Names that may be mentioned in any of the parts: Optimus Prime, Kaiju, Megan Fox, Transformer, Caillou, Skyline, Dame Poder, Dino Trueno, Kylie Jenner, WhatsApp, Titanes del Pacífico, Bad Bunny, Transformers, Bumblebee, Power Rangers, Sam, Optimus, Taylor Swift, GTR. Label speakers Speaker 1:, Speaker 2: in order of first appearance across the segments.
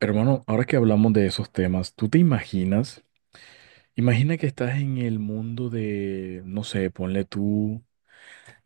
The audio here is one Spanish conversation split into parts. Speaker 1: Hermano, ahora que hablamos de esos temas, ¿tú te imaginas? Imagina que estás en el mundo de, no sé, ponle tú,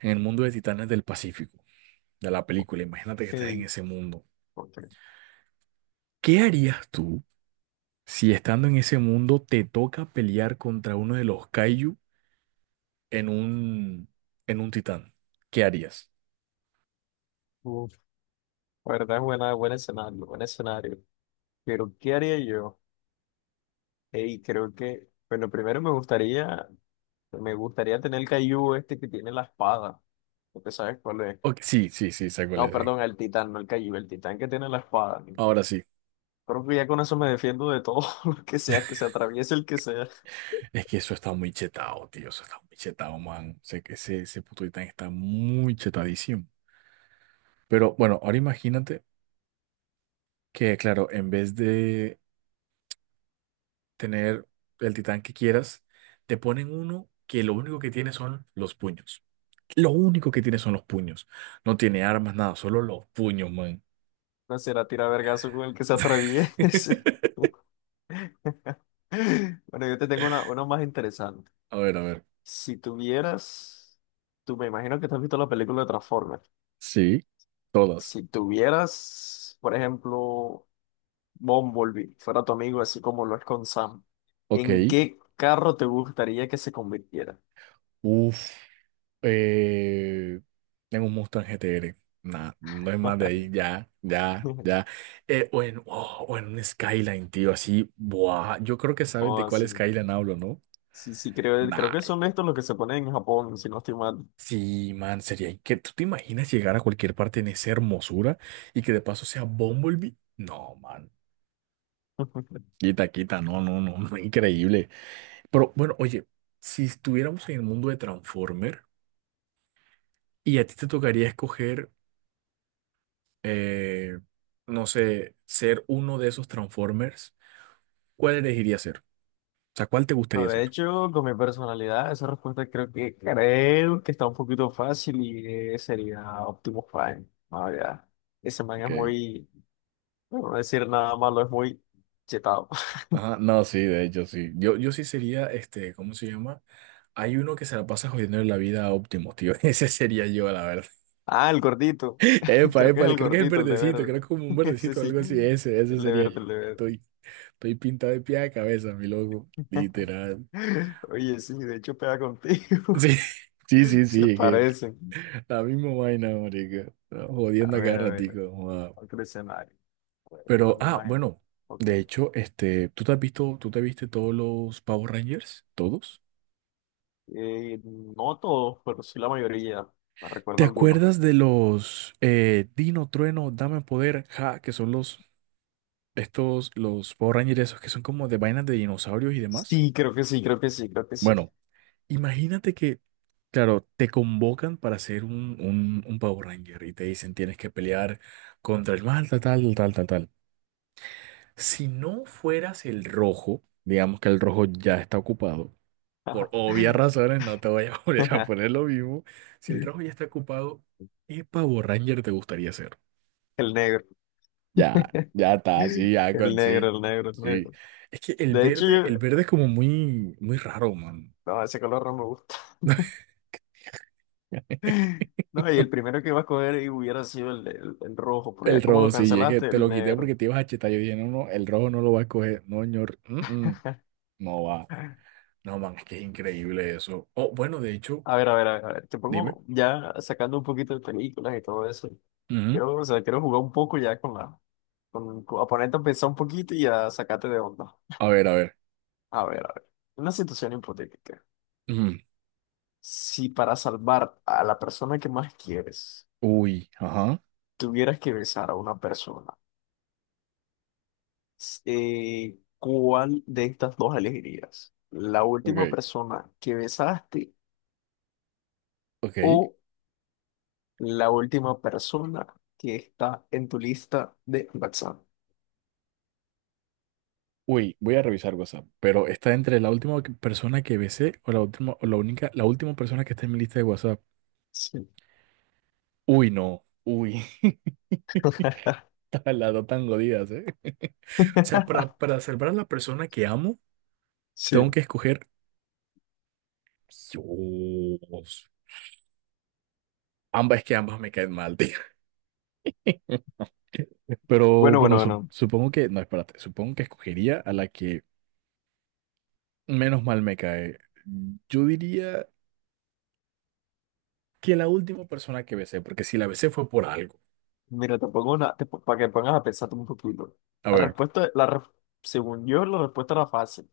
Speaker 1: en el mundo de Titanes del Pacífico, de la película. Imagínate que estás en
Speaker 2: El,
Speaker 1: ese mundo.
Speaker 2: ok.
Speaker 1: ¿Qué harías tú si estando en ese mundo te toca pelear contra uno de los Kaiju en un, en un titán? ¿Qué harías?
Speaker 2: Uf, la verdad es buena, buen escenario, buen escenario. Pero, ¿qué haría yo? Hey, creo que, bueno, primero me gustaría tener el Caillou este que tiene la espada. Porque sabes cuál es.
Speaker 1: Ok, sí, sí, sí, sé cuál
Speaker 2: No,
Speaker 1: es, sí.
Speaker 2: perdón, el titán, no el Caillou, el titán que tiene la espada, ¿no?
Speaker 1: Ahora sí.
Speaker 2: Creo que ya con eso me defiendo de todo lo que sea, que se atraviese el que sea.
Speaker 1: Es que eso está muy chetado, tío. Eso está muy chetado, man. Sé que ese puto titán está muy chetadísimo. Pero bueno, ahora imagínate que, claro, en vez de tener el titán que quieras, te ponen uno que lo único que tiene son los puños. Lo único que tiene son los puños. No tiene armas, nada, solo los puños, man.
Speaker 2: No será tirar vergazo con el que se atraviese. Bueno, yo te tengo una más interesante.
Speaker 1: A ver, a ver.
Speaker 2: Si tuvieras, tú me imagino que te has visto la película de Transformers.
Speaker 1: Sí, todas.
Speaker 2: Si tuvieras, por ejemplo, Bumblebee, fuera tu amigo, así como lo es con Sam,
Speaker 1: Ok.
Speaker 2: ¿en qué carro te gustaría que se convirtiera?
Speaker 1: Uf. Eh, Tengo un monstruo en GTR. Nah, no es más de ahí. Ya, ya, ya. O o en un Skyline, tío, así. Buah. Yo creo que sabes
Speaker 2: O
Speaker 1: de cuál
Speaker 2: así.
Speaker 1: Skyline hablo, ¿no?
Speaker 2: Sí, sí, creo, creo
Speaker 1: Nah.
Speaker 2: que son estos los que se ponen en Japón, si no estoy mal.
Speaker 1: Sí, man, sería que ¿tú te imaginas llegar a cualquier parte en esa hermosura y que de paso sea Bumblebee? No, man. Quita, quita. No, no, no. No, increíble. Pero bueno, oye, si estuviéramos en el mundo de Transformer y a ti te tocaría escoger. eh, no sé, ser uno de esos Transformers, ¿cuál elegiría ser? O sea, ¿cuál te
Speaker 2: No,
Speaker 1: gustaría
Speaker 2: de
Speaker 1: ser?
Speaker 2: hecho, con mi personalidad, esa respuesta creo que está un poquito fácil y sería Optimus Prime. Ah, ya. Ese man es
Speaker 1: Ok.
Speaker 2: muy, no voy a decir nada malo, es muy chetado.
Speaker 1: Ajá, no, sí, de hecho, sí. Yo sí sería, este, ¿cómo se llama? Hay uno que se la pasa jodiendo la vida a Optimus, tío. Ese sería yo, la verdad.
Speaker 2: Ah, el gordito.
Speaker 1: Epa,
Speaker 2: Creo que
Speaker 1: epa,
Speaker 2: es
Speaker 1: le-
Speaker 2: el
Speaker 1: creo que es el
Speaker 2: gordito, el de
Speaker 1: verdecito,
Speaker 2: verde.
Speaker 1: creo que es como un
Speaker 2: Ese
Speaker 1: verdecito o
Speaker 2: sí.
Speaker 1: algo así. Ese
Speaker 2: El de
Speaker 1: sería
Speaker 2: verde,
Speaker 1: yo.
Speaker 2: el de verde.
Speaker 1: Estoy pintado de pie a cabeza, mi loco. Literal.
Speaker 2: Oye, sí, de hecho pega contigo.
Speaker 1: Sí, sí, sí,
Speaker 2: Se
Speaker 1: sí. Que
Speaker 2: parecen.
Speaker 1: la misma vaina, marica.
Speaker 2: A
Speaker 1: Jodiendo a cada
Speaker 2: ver, a ver.
Speaker 1: ratico.
Speaker 2: Otro escenario. Pues,
Speaker 1: Pero,
Speaker 2: déjame
Speaker 1: ah,
Speaker 2: imaginar.
Speaker 1: bueno,
Speaker 2: Ok.
Speaker 1: de hecho, este, ¿tú te has visto, tú te viste todos los Power Rangers? ¿Todos?
Speaker 2: No todos, pero sí la mayoría. Me
Speaker 1: ¿Te
Speaker 2: recuerdo algunos.
Speaker 1: acuerdas de los Dino, Trueno, Dame Poder, Ja, que son los, estos, los Power Rangers esos que son como de vainas de dinosaurios y demás?
Speaker 2: Sí, creo que sí, creo que sí, creo que sí.
Speaker 1: Bueno, imagínate que, claro, te convocan para ser un Power Ranger y te dicen tienes que pelear contra el mal, tal, tal, tal, tal, tal. Si no fueras el rojo, digamos que el rojo ya está ocupado. Por obvias razones, no te voy a volver a poner lo mismo. Si el trabajo ya está ocupado, ¿qué Power Ranger te gustaría ser?
Speaker 2: El negro.
Speaker 1: Ya, ya está, sí, ya
Speaker 2: El
Speaker 1: con
Speaker 2: negro,
Speaker 1: sí.
Speaker 2: el negro, el
Speaker 1: Sí.
Speaker 2: negro.
Speaker 1: Es que
Speaker 2: De hecho,
Speaker 1: el verde es como muy, muy raro, man.
Speaker 2: no, ese color no me gusta. No, y el primero que iba a coger y hubiera sido el, rojo, pero
Speaker 1: El
Speaker 2: ya como
Speaker 1: rojo,
Speaker 2: lo
Speaker 1: sí, es que
Speaker 2: cancelaste,
Speaker 1: te
Speaker 2: el
Speaker 1: lo quité porque
Speaker 2: negro.
Speaker 1: te ibas a chetar. Yo dije, no, no, el rojo no lo va a escoger, no, señor, mm, mm, no va. No, man, es que es increíble eso. Oh, bueno, de hecho,
Speaker 2: A ver, a ver, a ver, a ver, te
Speaker 1: dime.
Speaker 2: pongo ya sacando un poquito de películas y todo eso.
Speaker 1: Ujú.
Speaker 2: Quiero, o sea, quiero jugar un poco ya con la, con- a ponerte a pensar un poquito y a sacarte de onda.
Speaker 1: A ver, a ver.
Speaker 2: A ver, una situación hipotética.
Speaker 1: Ujú.
Speaker 2: Si para salvar a la persona que más quieres,
Speaker 1: Uy, ajá.
Speaker 2: tuvieras que besar a una persona, ¿cuál de estas dos elegirías? ¿La última
Speaker 1: Ok,
Speaker 2: persona que besaste?
Speaker 1: ok.
Speaker 2: ¿O la última persona que está en tu lista de WhatsApp?
Speaker 1: Uy, voy a revisar WhatsApp, pero está entre la última que- persona que besé o la última, o la única, la última persona que está en mi lista de WhatsApp.
Speaker 2: Sí.
Speaker 1: Uy, no. Uy, está las dos tan jodidas, ¿eh? O sea, para salvar a la persona que amo, tengo
Speaker 2: Sí.
Speaker 1: que escoger. Dios. Ambas, es que ambas me caen mal, tío. Pero
Speaker 2: Bueno,
Speaker 1: bueno,
Speaker 2: bueno,
Speaker 1: sup-
Speaker 2: bueno.
Speaker 1: supongo que. No, espérate. Supongo que escogería a la que menos mal me cae. Yo diría que la última persona que besé, porque si la besé fue por algo.
Speaker 2: Mira, te pongo una, para que pongas a pensar un poquito.
Speaker 1: A
Speaker 2: La
Speaker 1: ver.
Speaker 2: respuesta, según yo, la respuesta era fácil,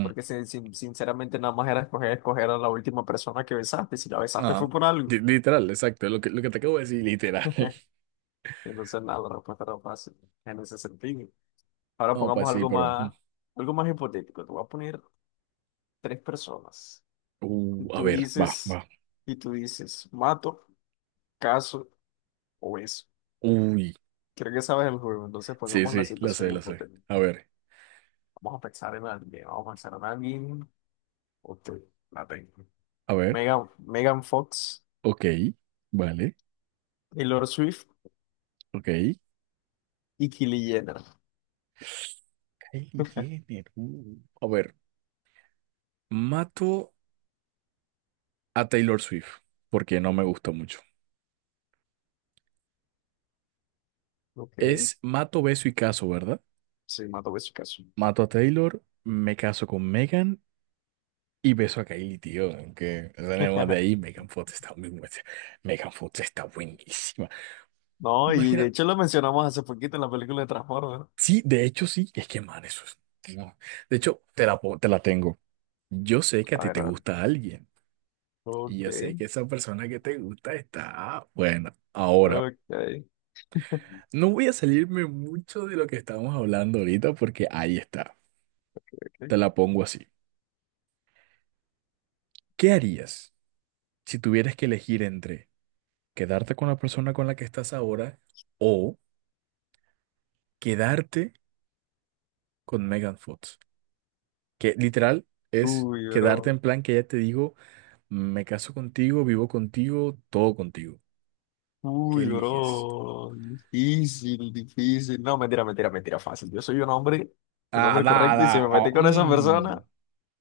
Speaker 2: porque sinceramente nada más era escoger a la última persona que besaste. Si la besaste fue
Speaker 1: Ajá.
Speaker 2: por algo.
Speaker 1: Li- Literal, exacto, lo que te acabo de decir, literal.
Speaker 2: Entonces, nada, la respuesta era fácil en ese sentido. Ahora
Speaker 1: No, pues
Speaker 2: pongamos
Speaker 1: sí, pero. Mm.
Speaker 2: algo más hipotético. Te voy a poner tres personas. Y
Speaker 1: A
Speaker 2: tú
Speaker 1: ver, va,
Speaker 2: dices,
Speaker 1: va.
Speaker 2: y tú dices, mato, caso o beso.
Speaker 1: Uy,
Speaker 2: Creo que sabes el juego, entonces
Speaker 1: sí,
Speaker 2: pongamos la
Speaker 1: sí, lo sé,
Speaker 2: situación
Speaker 1: lo sé.
Speaker 2: hipotética. Vamos a pensar en alguien, vamos a pensar en alguien. Ok, la tengo.
Speaker 1: A ver,
Speaker 2: Megan Fox,
Speaker 1: ok, vale,
Speaker 2: Taylor Swift
Speaker 1: ok.
Speaker 2: y Kylie Jenner.
Speaker 1: Kylie Jenner. A ver, mato a Taylor Swift, porque no me gusta mucho.
Speaker 2: Ok,
Speaker 1: Es mato, beso y caso, ¿verdad?
Speaker 2: sí, mato, beso, caso.
Speaker 1: Mato a Taylor, me caso con Megan y beso a Kylie, tío. Aunque, o sea, nada más de ahí, Megan Fox está muy buena. Megan Fox está buenísima.
Speaker 2: No, y de
Speaker 1: Imagina,
Speaker 2: hecho lo mencionamos hace poquito en la película de Transformers.
Speaker 1: sí, de hecho sí, es que man, eso es. No. De hecho, te la, po- te la tengo. Yo sé que a
Speaker 2: A
Speaker 1: ti
Speaker 2: ver,
Speaker 1: te
Speaker 2: a ver.
Speaker 1: gusta alguien y
Speaker 2: Ok,
Speaker 1: yo sé que esa persona que te gusta está buena. Ahora,
Speaker 2: ok.
Speaker 1: no voy a salirme mucho de lo que estábamos hablando ahorita porque ahí está. Te la pongo así. ¿Qué harías si tuvieras que elegir entre quedarte con la persona con la que estás ahora o quedarte con Megan Fox? Que literal es
Speaker 2: Uy,
Speaker 1: quedarte en
Speaker 2: bro.
Speaker 1: plan que ya te digo. Me caso contigo, vivo contigo, todo contigo. ¿Qué
Speaker 2: Uy,
Speaker 1: eliges?
Speaker 2: bro, difícil, difícil. No, mentira, mentira, mentira, fácil. Yo soy un
Speaker 1: Ah,
Speaker 2: hombre correcto y si
Speaker 1: nada.
Speaker 2: me metí con esa
Speaker 1: Mm.
Speaker 2: persona,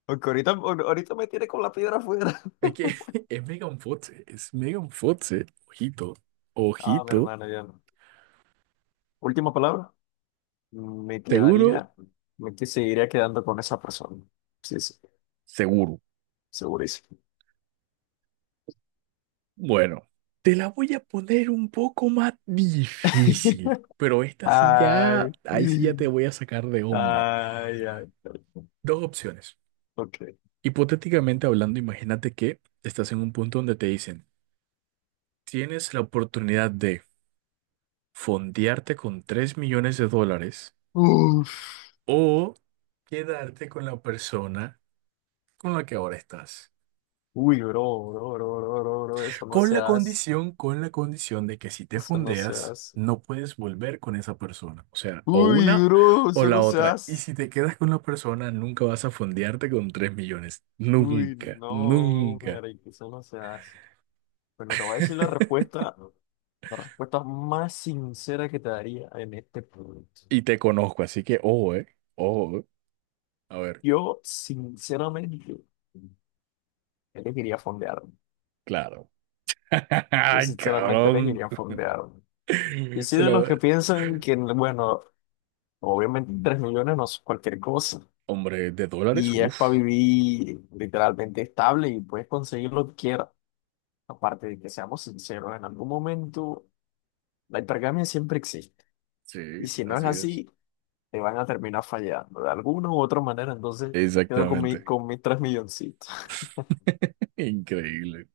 Speaker 2: aunque ahorita, ahorita me tiene con la piedra afuera.
Speaker 1: Es que es Megan Fox, es Megan Fox. Ojito,
Speaker 2: Ah, mi
Speaker 1: ojito.
Speaker 2: hermano, ya no. Última palabra, me
Speaker 1: ¿Seguro?
Speaker 2: quedaría, seguiría quedando con esa persona. Sí, sí,
Speaker 1: Seguro.
Speaker 2: segurísimo.
Speaker 1: Bueno, te la voy a poner un poco más difícil, pero esta sí ya,
Speaker 2: Ay,
Speaker 1: ahí sí ya te voy a sacar de onda.
Speaker 2: ay, ay.
Speaker 1: Dos opciones.
Speaker 2: Ok.
Speaker 1: Hipotéticamente hablando, imagínate que estás en un punto donde te dicen, tienes la oportunidad de fondearte con 3 millones de dólares
Speaker 2: Uf.
Speaker 1: o quedarte con la persona con la que ahora estás.
Speaker 2: Uy, bro, bro, bro, bro, bro, bro, eso no se hace,
Speaker 1: Con la condición de que si te
Speaker 2: eso no se
Speaker 1: fondeas,
Speaker 2: hace.
Speaker 1: no puedes volver con esa persona. O sea, o
Speaker 2: Uy,
Speaker 1: una
Speaker 2: bro,
Speaker 1: o
Speaker 2: eso
Speaker 1: la
Speaker 2: no se
Speaker 1: otra. Y
Speaker 2: hace.
Speaker 1: si te quedas con la persona, nunca vas a fondearte con 3 millones.
Speaker 2: Uy,
Speaker 1: Nunca,
Speaker 2: no,
Speaker 1: nunca.
Speaker 2: marica, eso no se hace. Bueno, te voy a decir la respuesta más sincera que te daría en este punto.
Speaker 1: Y te conozco, así que ojo, eh. Ojo. A ver,
Speaker 2: Yo, sinceramente, elegiría fondear.
Speaker 1: claro.
Speaker 2: Yo,
Speaker 1: Ay,
Speaker 2: sinceramente,
Speaker 1: cabrón.
Speaker 2: elegiría fondear. Yo soy
Speaker 1: Se
Speaker 2: de los que
Speaker 1: la...
Speaker 2: piensan que, bueno, obviamente tres millones no es cualquier cosa.
Speaker 1: Hombre, de dólares,
Speaker 2: Y es
Speaker 1: uff.
Speaker 2: para vivir literalmente estable y puedes conseguir lo que quieras. Aparte de que seamos sinceros, en algún momento la hipergamia siempre existe. Y
Speaker 1: Sí,
Speaker 2: si no es
Speaker 1: así es.
Speaker 2: así, te van a terminar fallando de alguna u otra manera. Entonces, me quedo con mi,
Speaker 1: Exactamente.
Speaker 2: con mis tres milloncitos.
Speaker 1: Increíble.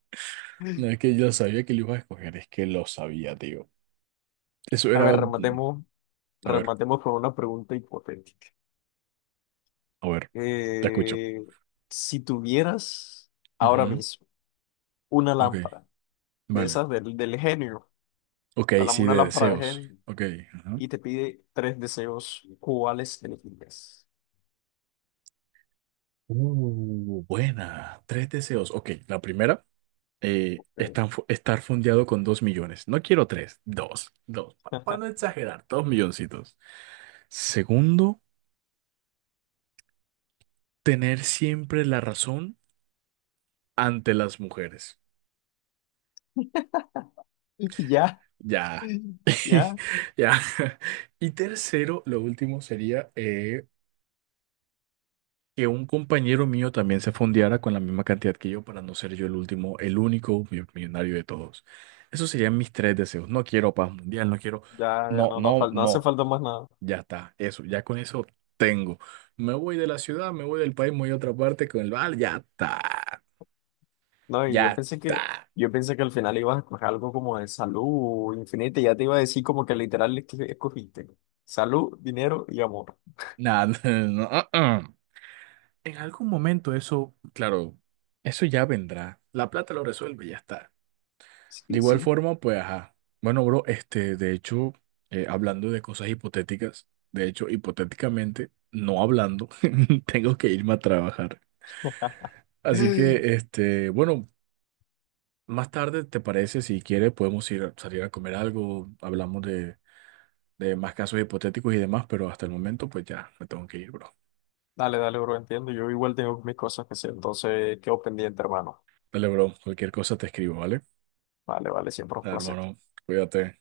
Speaker 1: No es que yo sabía que lo ibas a escoger, es que lo sabía, tío. Eso
Speaker 2: A
Speaker 1: era...
Speaker 2: ver, rematemos,
Speaker 1: A ver,
Speaker 2: rematemos con una pregunta hipotética.
Speaker 1: a ver, te escucho.
Speaker 2: Eh, si tuvieras ahora
Speaker 1: Ujú,
Speaker 2: mismo una
Speaker 1: ok,
Speaker 2: lámpara de
Speaker 1: vale.
Speaker 2: esas del, del genio,
Speaker 1: Ok, sí,
Speaker 2: una
Speaker 1: de
Speaker 2: lámpara de
Speaker 1: deseos.
Speaker 2: genio,
Speaker 1: Ok, ajá.
Speaker 2: y te pide tres deseos, ¿cuáles elegirías?
Speaker 1: Buena. Tres deseos. Ok, la primera,
Speaker 2: Ok.
Speaker 1: estar, fu- estar fondeado con 2 millones. No quiero tres, dos, dos. Para no exagerar, 2 milloncitos. Segundo, tener siempre la razón ante las mujeres.
Speaker 2: Ya,
Speaker 1: Ya,
Speaker 2: ya,
Speaker 1: ya. Y tercero, lo último sería que un compañero mío también se fondeara con la misma cantidad que yo para no ser yo el último, el único mi- millonario de todos. Esos serían mis tres deseos. No quiero paz mundial, no quiero...
Speaker 2: ya, ya
Speaker 1: No,
Speaker 2: no, no,
Speaker 1: no,
Speaker 2: no hace
Speaker 1: no.
Speaker 2: falta más nada.
Speaker 1: Ya está, eso, ya con eso tengo. Me voy de la ciudad, me voy del país, me voy a otra parte con el bar, ya está,
Speaker 2: No, y
Speaker 1: ya está.
Speaker 2: yo pensé que al final ibas a escoger algo como de salud infinita, y ya te iba a decir como que literal es que escogiste. Salud, dinero y amor.
Speaker 1: Nada, no, uh-uh. En algún momento eso, claro, eso ya vendrá. La plata lo resuelve y ya está. De
Speaker 2: Sí,
Speaker 1: igual
Speaker 2: sí.
Speaker 1: forma, pues, ajá. Bueno, bro, este, de hecho, hablando de cosas hipotéticas, de hecho, hipotéticamente, no hablando, tengo que irme a trabajar. Así que, este, bueno, más tarde, ¿te parece? Si quieres, podemos ir a salir a comer algo, hablamos de más casos hipotéticos y demás, pero hasta el momento, pues ya, me tengo que ir, bro.
Speaker 2: Dale, dale, bro, entiendo. Yo igual tengo mis cosas que hacer, entonces quedo pendiente, hermano.
Speaker 1: Dale, bro, cualquier cosa te escribo, ¿vale?
Speaker 2: Vale, vale, siempre un
Speaker 1: Dale,
Speaker 2: placer.
Speaker 1: hermano, cuídate.